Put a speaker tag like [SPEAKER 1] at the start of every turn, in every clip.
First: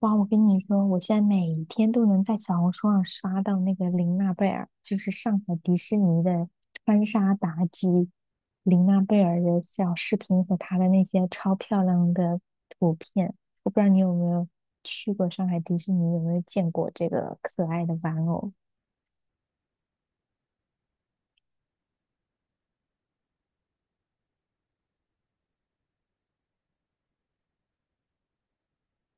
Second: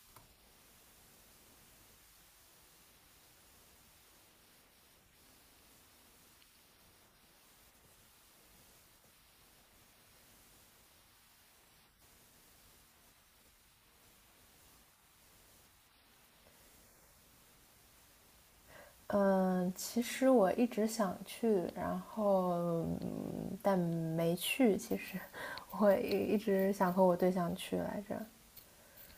[SPEAKER 1] 哇，我跟你说，我现在每一天都能在小红书上刷到那个玲娜贝儿，就是上海迪士尼的穿沙妲己，玲娜贝儿的小视频和她的那些超漂亮的图片。我不知道你有没有去过上海迪士尼，有没有见过这个可爱的玩偶？
[SPEAKER 2] 嗯，其实我一直想去，然后但没去。其实我一直想和我对象去来着。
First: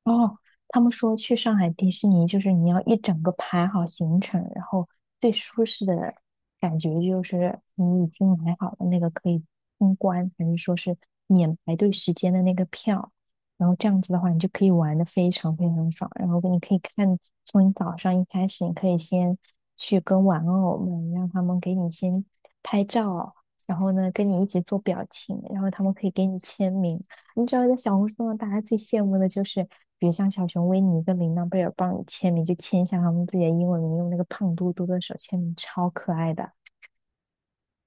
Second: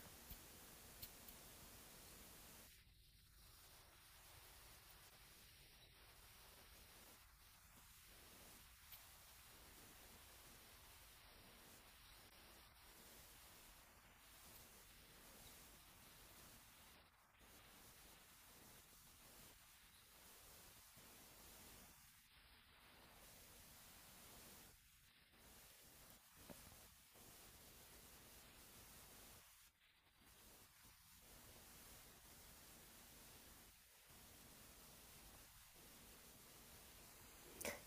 [SPEAKER 1] 哦，他们说去上海迪士尼，就是你要一整个排好行程，然后最舒适的感觉就是你已经买好了那个可以通关，还是说是免排队时间的那个票，然后这样子的话，你就可以玩的非常非常爽。然后你可以看，从你早上一开始，你可以先去跟玩偶们，让他们给你先拍照，然后呢跟你一起做表情，然后他们可以给你签名。你知道，在小红书上，大家最羡慕的就是，比如像小熊维尼跟琳娜贝尔帮你签名，就签一下他们自己的英文名，用那个胖嘟嘟的手签名，超可爱的。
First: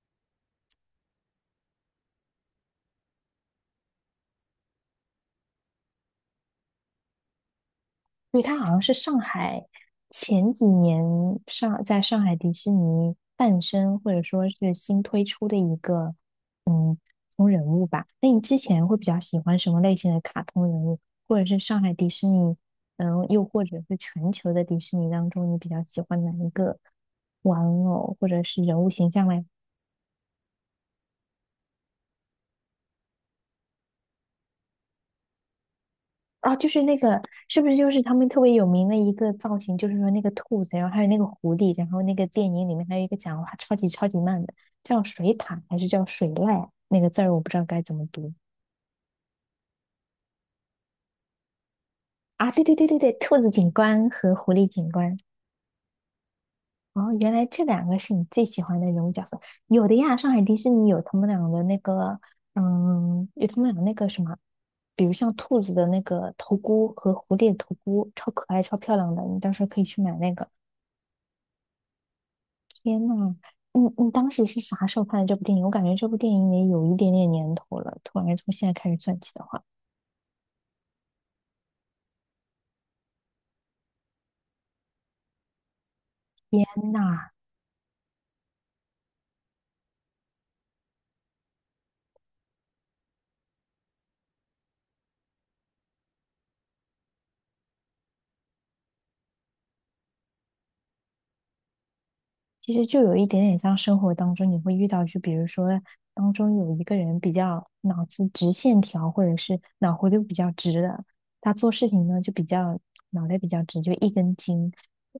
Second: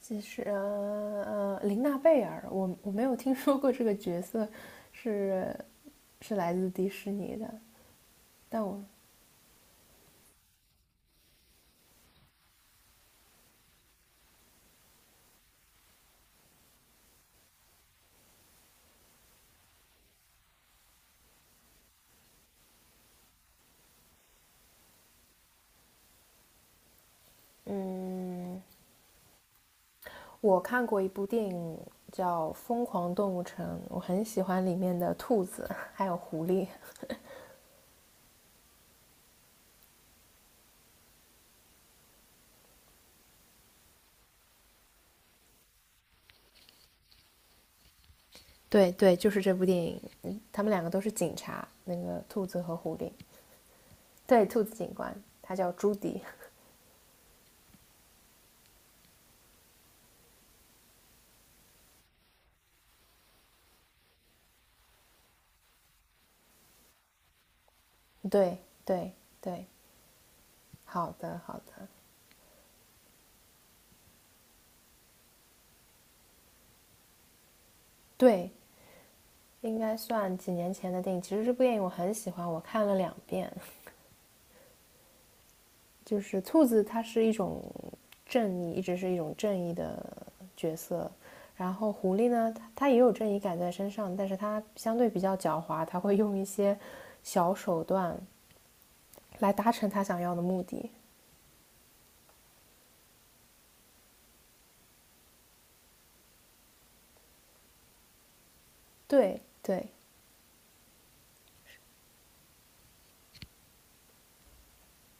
[SPEAKER 2] 其实琳娜贝尔，我没有听说过这个角色是是来自迪士尼的，
[SPEAKER 1] 对，它
[SPEAKER 2] 但
[SPEAKER 1] 好像
[SPEAKER 2] 我
[SPEAKER 1] 是上海前几年上在上海迪士尼诞生，或者说是新推出的一个卡通人物吧。那你之前会比较喜欢什么类型的卡通人物，或者是上海迪士尼，又或者是全球的迪士尼当中，你比较喜欢哪一个玩偶或者
[SPEAKER 2] 嗯，
[SPEAKER 1] 是人物形象嘞？
[SPEAKER 2] 看过一部电影叫《疯狂动物城》，我很喜欢里面的兔子还有狐
[SPEAKER 1] 啊，
[SPEAKER 2] 狸。
[SPEAKER 1] 就是那个，是不是就是他们特别有名的一个造型？就是说那个兔子，然后还有那个狐狸，然后那个电影里面还有一个讲话超级超级慢的，叫水獭还是叫水濑？那个字儿我不知道该怎么读
[SPEAKER 2] 对对，就是这部电影，他们两个都是警察，那个兔
[SPEAKER 1] 啊！
[SPEAKER 2] 子
[SPEAKER 1] 对对
[SPEAKER 2] 和
[SPEAKER 1] 对
[SPEAKER 2] 狐
[SPEAKER 1] 对
[SPEAKER 2] 狸。
[SPEAKER 1] 对，兔子警官和
[SPEAKER 2] 对，
[SPEAKER 1] 狐
[SPEAKER 2] 兔
[SPEAKER 1] 狸
[SPEAKER 2] 子
[SPEAKER 1] 警
[SPEAKER 2] 警官，
[SPEAKER 1] 官。
[SPEAKER 2] 他叫朱迪。
[SPEAKER 1] 哦，原来这两个是你最喜欢的人物角色。有的呀，上海迪士尼有他们俩的那个，有他们俩那个什么，比如像兔子的那个头箍和狐狸的头箍，超可
[SPEAKER 2] 对
[SPEAKER 1] 爱、超漂
[SPEAKER 2] 对
[SPEAKER 1] 亮的，你到时
[SPEAKER 2] 对，
[SPEAKER 1] 候可以去买那个。
[SPEAKER 2] 好的好的，
[SPEAKER 1] 天呐，你当时是啥时候看的这部电影？我感觉这部电影也有一点点年头了。突然
[SPEAKER 2] 对，
[SPEAKER 1] 从现在开始算起的话，
[SPEAKER 2] 应该算几年前的电影。其实这部电影我很喜欢，我看了2遍。就是兔
[SPEAKER 1] 天
[SPEAKER 2] 子，它是
[SPEAKER 1] 呐，
[SPEAKER 2] 一种正义，一直是一种正义的角色。然后狐狸呢，它也有正义感在身上，但是它相对比较狡猾，它会用一些小手段来达成它想要的目的。
[SPEAKER 1] 其实就有一点点像生活当中你会遇到，就比如说当中有一个人比较脑子直线条，或者
[SPEAKER 2] 对
[SPEAKER 1] 是
[SPEAKER 2] 对
[SPEAKER 1] 脑回路比较直的，他做事情呢就比较脑袋比较直，就一根筋。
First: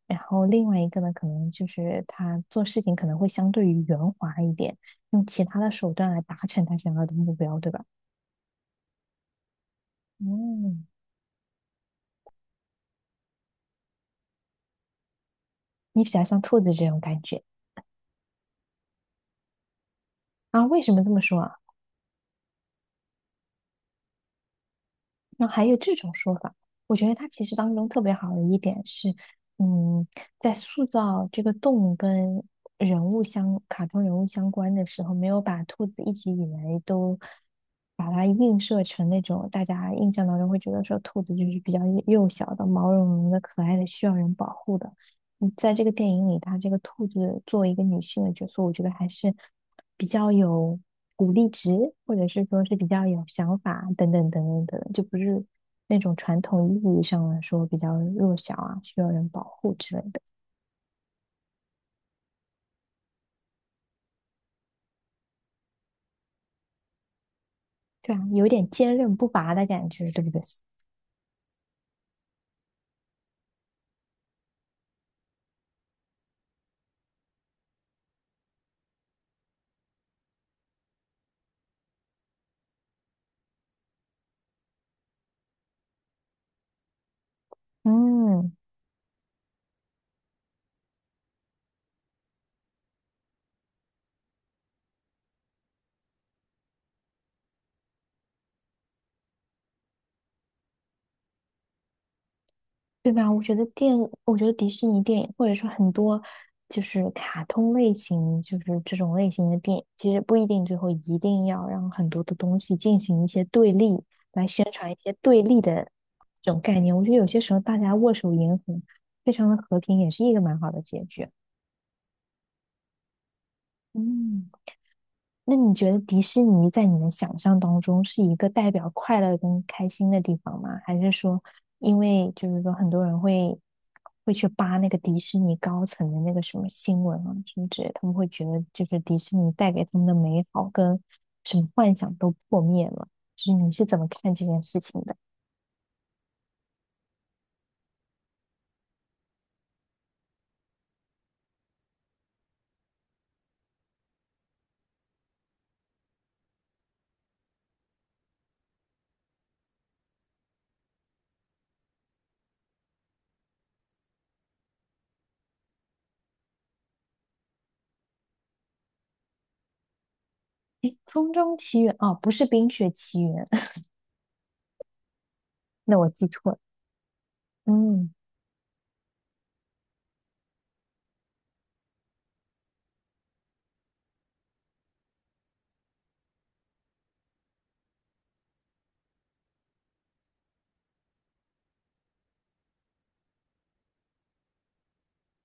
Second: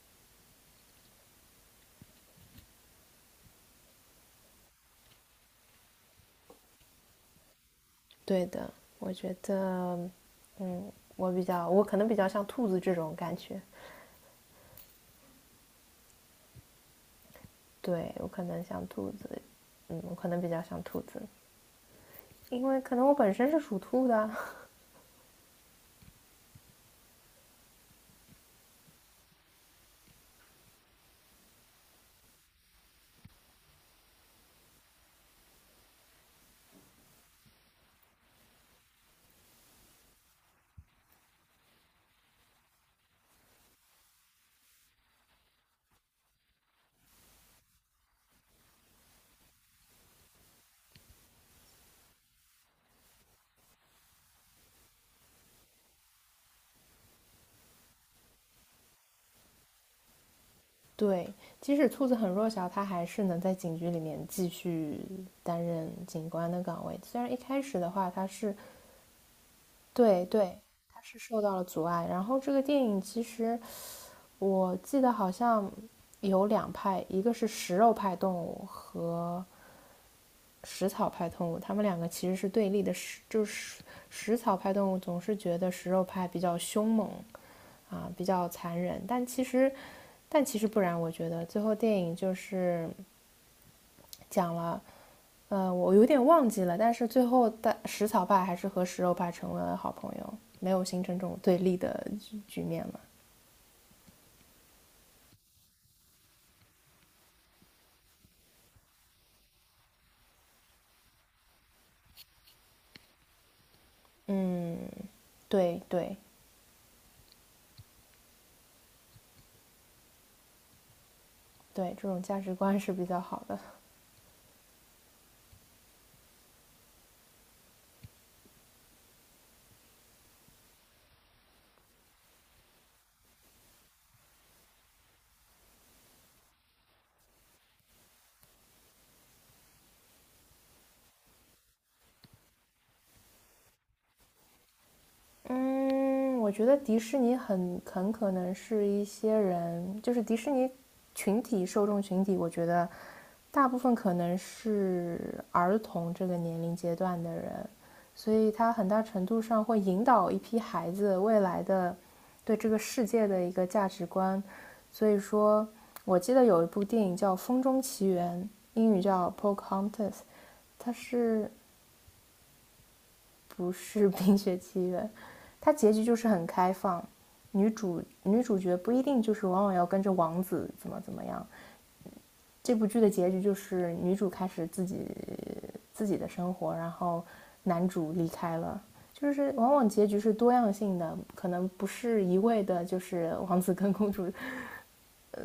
[SPEAKER 1] 然后另外一个呢，可能就是他做事情可能会相对于圆滑一点，用其他的手段来达成他想要的目标，对吧？
[SPEAKER 2] 对的，我觉得
[SPEAKER 1] 嗯。
[SPEAKER 2] 我比较，我可能比较像兔子这种感觉。
[SPEAKER 1] 你比较像兔子这种感觉
[SPEAKER 2] 对，我可能像兔子，我可能比较
[SPEAKER 1] 啊？
[SPEAKER 2] 像
[SPEAKER 1] 为什
[SPEAKER 2] 兔
[SPEAKER 1] 么这么
[SPEAKER 2] 子，
[SPEAKER 1] 说啊？
[SPEAKER 2] 因为可能我本身是属兔的。
[SPEAKER 1] 那还有这种说法，我觉得它其实当中特别好的一点是，嗯，在塑造这个动物跟人物相、卡通人物相关的时候，没有把兔子一直以来都把它映射成那种大家印象当中会觉得说兔子就是比较幼小的、毛茸茸的、可爱的、需要人保护的。在这个电影里，他这个兔子作为一个女性的角色，我觉得还是比较有鼓励值，或者是说是比较有想法等等等等等，就不是那种传统意义上来说比较弱小啊，需要人保护之类的，
[SPEAKER 2] 对，即使兔子很弱小，它还是能在警局里面继续担任警官的岗位。虽然一开始的话，
[SPEAKER 1] 对啊，
[SPEAKER 2] 它
[SPEAKER 1] 有
[SPEAKER 2] 是。
[SPEAKER 1] 点坚韧不拔的感觉，对
[SPEAKER 2] 对
[SPEAKER 1] 不对？
[SPEAKER 2] 对，它是受到了阻碍。然后这个电影其实我记得好像有两派，一个是食肉派动物和食草派动物，他们两个其实是对立的。就是食草派动物总是觉得食肉派比较凶猛啊，比较
[SPEAKER 1] 嗯。
[SPEAKER 2] 残忍，但其实不然。我觉得最后电影就是讲了，我有点忘记了，但是最后的食草派还是和食肉派成为了好朋友，没有形成这种对立的局面嘛。
[SPEAKER 1] 对吧？我觉得我觉得迪士尼电影，或者说很多就是卡通类型，就是这种类型的电影，其实不一定最后一定要让很多的东西进行一些对立，来宣传一些对立
[SPEAKER 2] 对
[SPEAKER 1] 的
[SPEAKER 2] 对
[SPEAKER 1] 这种概念。我觉得有些时候大家握手言和，非常的和平，也是一个蛮好的结局。
[SPEAKER 2] 对，这种价值观是比较好的。
[SPEAKER 1] 嗯。那你觉得迪士尼在你的想象当中是一个代表快乐跟开心的地方吗？还是说，因为就是说很多人会去扒那个迪士尼高层的那个什么新闻啊什么之类的他们会觉得就是迪士尼带给他们的美好跟什么幻想都破灭了。就是你是怎么看这件事情的？
[SPEAKER 2] 嗯，我觉得迪士尼很可能是一些人，就是迪士尼受众群体，我觉得大部分可能是儿童这个年龄阶段的人，所以它很大程度上会引导一批孩子未来的对这个世界的一个价值观。所以说，我记得有一部电影叫《风中奇缘》，英语叫《Pocahontas》,它
[SPEAKER 1] 诶，《风
[SPEAKER 2] 是
[SPEAKER 1] 中奇缘》哦，不是《冰雪奇缘》，
[SPEAKER 2] 不是《冰雪奇缘》，它 结
[SPEAKER 1] 那
[SPEAKER 2] 局
[SPEAKER 1] 我
[SPEAKER 2] 就
[SPEAKER 1] 记
[SPEAKER 2] 是很
[SPEAKER 1] 错了。
[SPEAKER 2] 开放，女主
[SPEAKER 1] 嗯。
[SPEAKER 2] 女主角不一定就是往往要跟着王子怎么怎么样。这部剧的结局就是女主开始自己的生活，然后男主离开了。就是往往结局是多样性的，可能不是一味的，就是王子跟公主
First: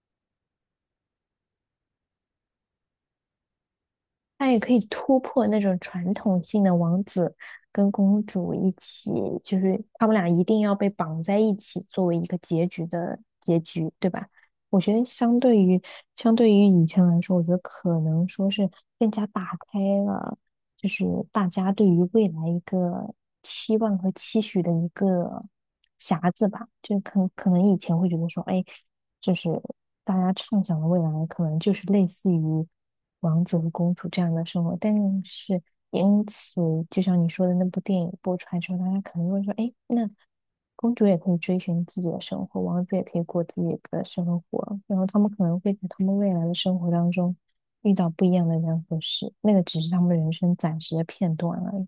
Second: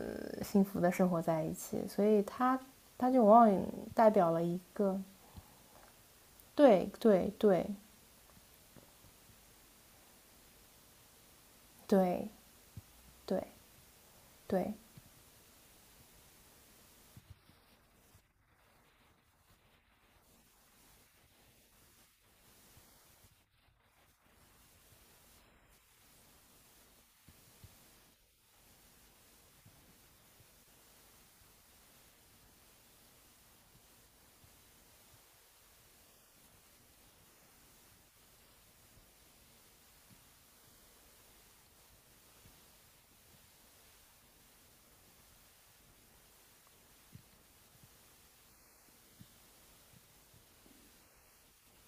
[SPEAKER 2] 幸福的生活在一起，所以它就往往代表了
[SPEAKER 1] 它
[SPEAKER 2] 一
[SPEAKER 1] 也可以
[SPEAKER 2] 个。
[SPEAKER 1] 突破那种传统性的
[SPEAKER 2] 对
[SPEAKER 1] 王
[SPEAKER 2] 对
[SPEAKER 1] 子
[SPEAKER 2] 对
[SPEAKER 1] 跟公主一起，就是他们俩一定要被绑在一起作为一
[SPEAKER 2] 对
[SPEAKER 1] 个结局的
[SPEAKER 2] 对
[SPEAKER 1] 结局，对吧？
[SPEAKER 2] 对，
[SPEAKER 1] 我觉得相对于以前来说，我觉得可能说是更加打开了，就是大家对于未来一个期望和期许的一个匣子吧。就可能以前会觉得说，哎。就是大家畅想的未来，可能就是类似于王子和公主这样的生活。但是因此，就像你说的那部电影播出来之后，大家可能会说：“哎，那公主也可以追寻自己的生活，王子也可以过自己的生活。”然后他们可能会在他们未来的生活当中遇到不一样的人和事，那个只是他们人生暂时的片段而已。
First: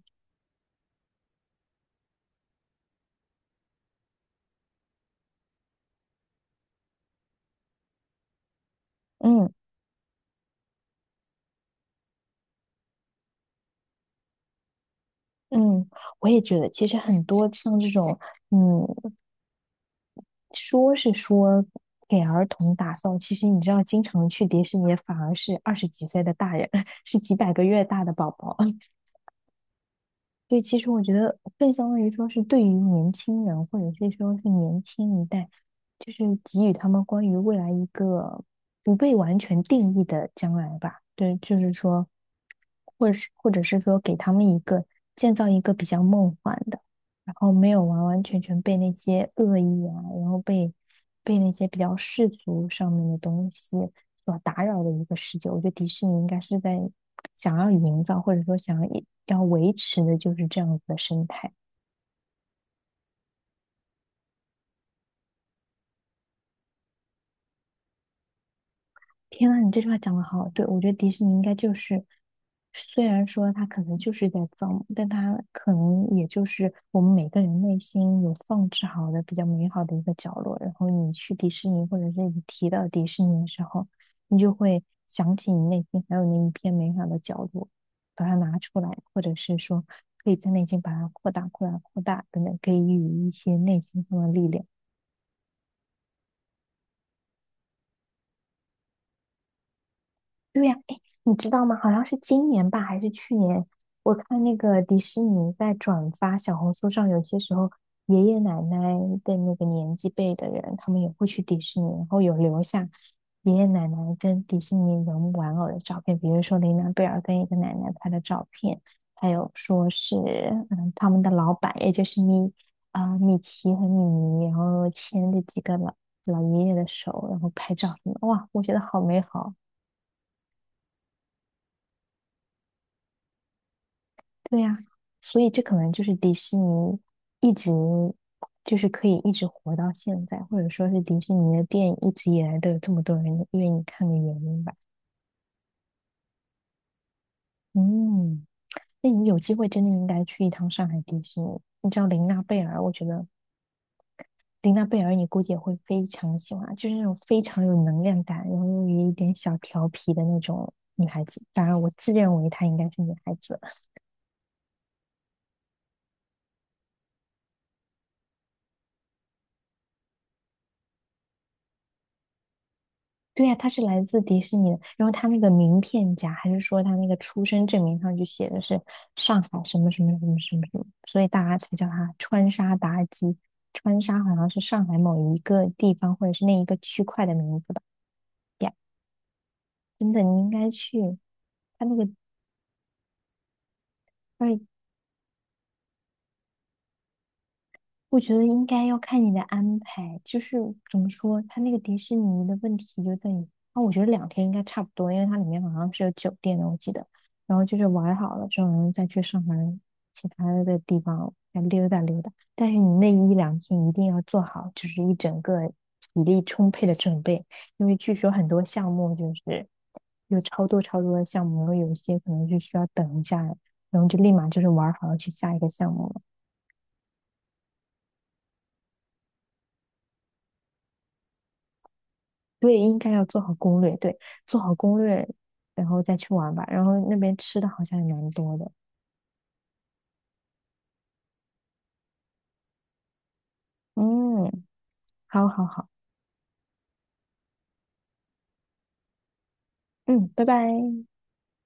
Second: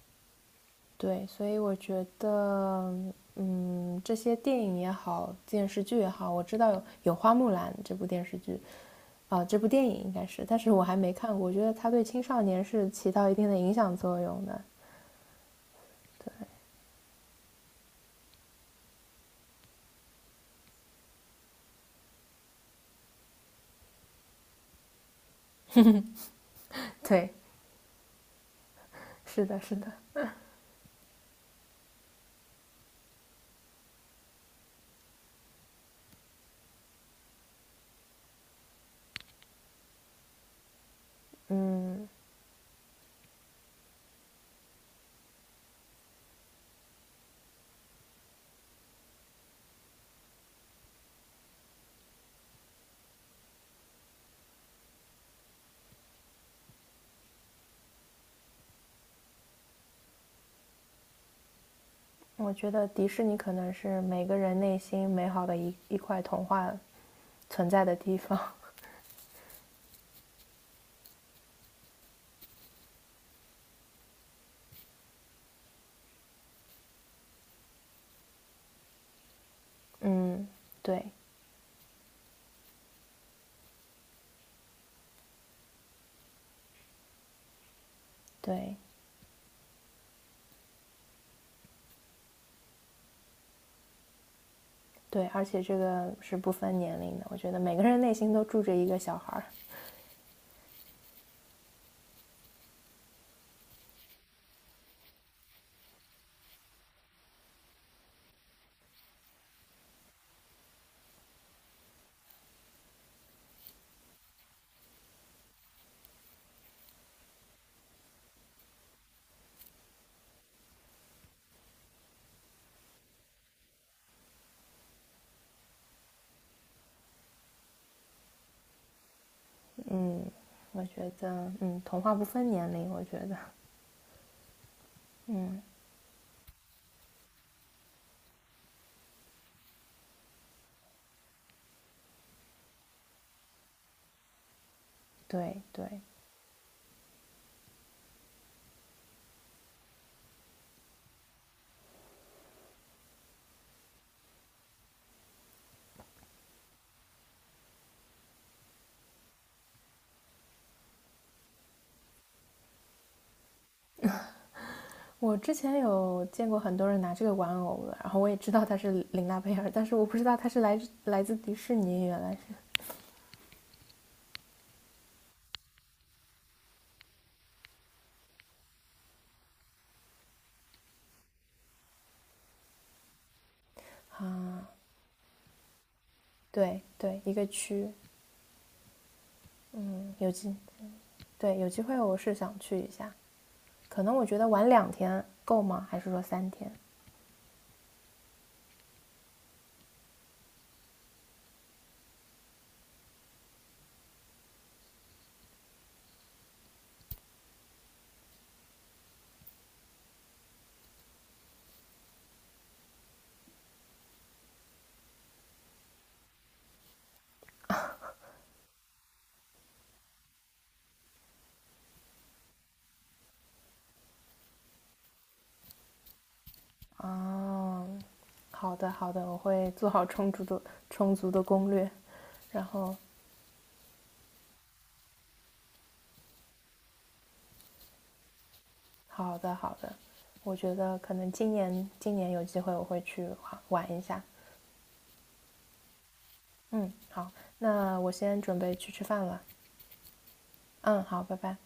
[SPEAKER 2] 对，所以我觉得，这些电影也好，电视剧也好，我知道有《花木兰》这部电视剧，啊、
[SPEAKER 1] 嗯
[SPEAKER 2] 这部电影应该是，但是我还没看过。我觉得它对青少年是起到一定的影响作用的。
[SPEAKER 1] 嗯。我也觉得，其实很多像这种，嗯，说是说给儿童打造，其实你知道，经常去迪士尼反而是二十几岁的大人，是
[SPEAKER 2] 对，
[SPEAKER 1] 几百个月大的宝宝。
[SPEAKER 2] 是的，是的，
[SPEAKER 1] 对，其实我觉得更相当于说是对于年轻人，或者是说是年轻一代，就是给予他们关于未来一个不被完全定义的将来吧。对，就是
[SPEAKER 2] 嗯，
[SPEAKER 1] 说，或者是说给他们一个建造一个比较梦幻的，然后没有完完全全被那些恶意啊，然后被那些比较世俗上面的东西。所打扰的一个世界。我觉得迪士尼应该是在想要营造，或者说想要维持的就是这样子的生态。
[SPEAKER 2] 我觉得迪士尼可能是每个人内心美好的一块童话存在的地方。
[SPEAKER 1] 天啊，你这句话讲的好，对，我觉得迪士尼应该就是，虽然说它可能就是在造梦，但它可能也就是我们每个人内心有放置好的比较美好的一个角
[SPEAKER 2] 嗯，
[SPEAKER 1] 落。然后
[SPEAKER 2] 对，
[SPEAKER 1] 你去迪士尼，或者是你提到迪士尼的时候，你就会想起你内心还有那一片美好的角落，把它拿
[SPEAKER 2] 对，
[SPEAKER 1] 出来，或者是说可以在内心把它扩大、扩大、扩大，等等，给予一些内心上的力量。
[SPEAKER 2] 对，而且这个是不分年龄的，我觉得每个人内心都住着一个小孩儿。
[SPEAKER 1] 对呀，哎，你知道吗？好像是今年吧，还是去年？我看那个迪士尼在转发小红书上，有些时候爷爷奶奶的那个年纪辈的人，他们也会去迪士尼，然后有留下爷爷奶奶跟迪士尼人玩偶的照片，比如说琳娜贝尔跟一个奶奶拍的照片，还有说是他们的老板，也就是米奇和米妮，然后牵着几个老爷爷的手，然后拍照什么的，哇，我觉得好美好。
[SPEAKER 2] 我觉得，童话不分年龄，我觉得，
[SPEAKER 1] 对呀，所以这可能就是迪士尼一直就是可以一直活到现在，或者说是迪士尼的电影一直以来都有这么多人愿意看的原因吧。
[SPEAKER 2] 对对。
[SPEAKER 1] 嗯，那你有机会真的应该去一趟上海迪士尼。你知道琳娜贝尔，我觉得琳娜贝尔你估计也会非常喜欢，就是那种非常有能量感，然后又有一点小调皮的那种女孩子。当然，我自认为她应该是女孩子。
[SPEAKER 2] 我之前有见过很多人拿这个玩偶的，然后我也知道它是琳娜贝尔，但是我不知道它是来自迪士尼，原来是，
[SPEAKER 1] 对呀、他是来自迪士尼的。然后他那个名片夹，还是说他那个出生证明上就写的是上海什么什么什么什么什么，所以大家才叫他川沙妲己。川沙好像是上海某一个地方或者是那一个
[SPEAKER 2] 对
[SPEAKER 1] 区
[SPEAKER 2] 对，
[SPEAKER 1] 块
[SPEAKER 2] 一
[SPEAKER 1] 的
[SPEAKER 2] 个
[SPEAKER 1] 名字吧。
[SPEAKER 2] 区，
[SPEAKER 1] 呀，真
[SPEAKER 2] 嗯
[SPEAKER 1] 的，
[SPEAKER 2] 有
[SPEAKER 1] 你应
[SPEAKER 2] 机，
[SPEAKER 1] 该去
[SPEAKER 2] 对，有机
[SPEAKER 1] 他那
[SPEAKER 2] 会
[SPEAKER 1] 个
[SPEAKER 2] 我是想去一下，可能我觉得
[SPEAKER 1] 二
[SPEAKER 2] 玩2天够吗？还是说3天？
[SPEAKER 1] 我觉得应该要看你的安排，就是怎么说，它那个迪士尼的问题就在于，啊，我觉得两天应该差不多，因为它里面好像是有酒店的，我记得。然后就是玩好了之后，然后再去上海其他的地方再溜达溜达。但是你那一两天一定要做好，就是一整个体力充沛的准备，因为据说很多项目就是有超多超多的项目，然后有一些可能是需要等一下，然后就立马就是玩好了去下一个项目。
[SPEAKER 2] 啊，好的好的，我会做好充足的攻略，然
[SPEAKER 1] 对，
[SPEAKER 2] 后
[SPEAKER 1] 应该要做好攻略，对，做好攻略，然后再去玩吧。然后那边吃的好像也蛮多的，
[SPEAKER 2] 好的，好的，我觉得可能今年有机会我会去玩一下。
[SPEAKER 1] 嗯，好好好，
[SPEAKER 2] 嗯，好，那我先准备去吃饭了。
[SPEAKER 1] 嗯，拜
[SPEAKER 2] 嗯，
[SPEAKER 1] 拜。
[SPEAKER 2] 好，拜拜。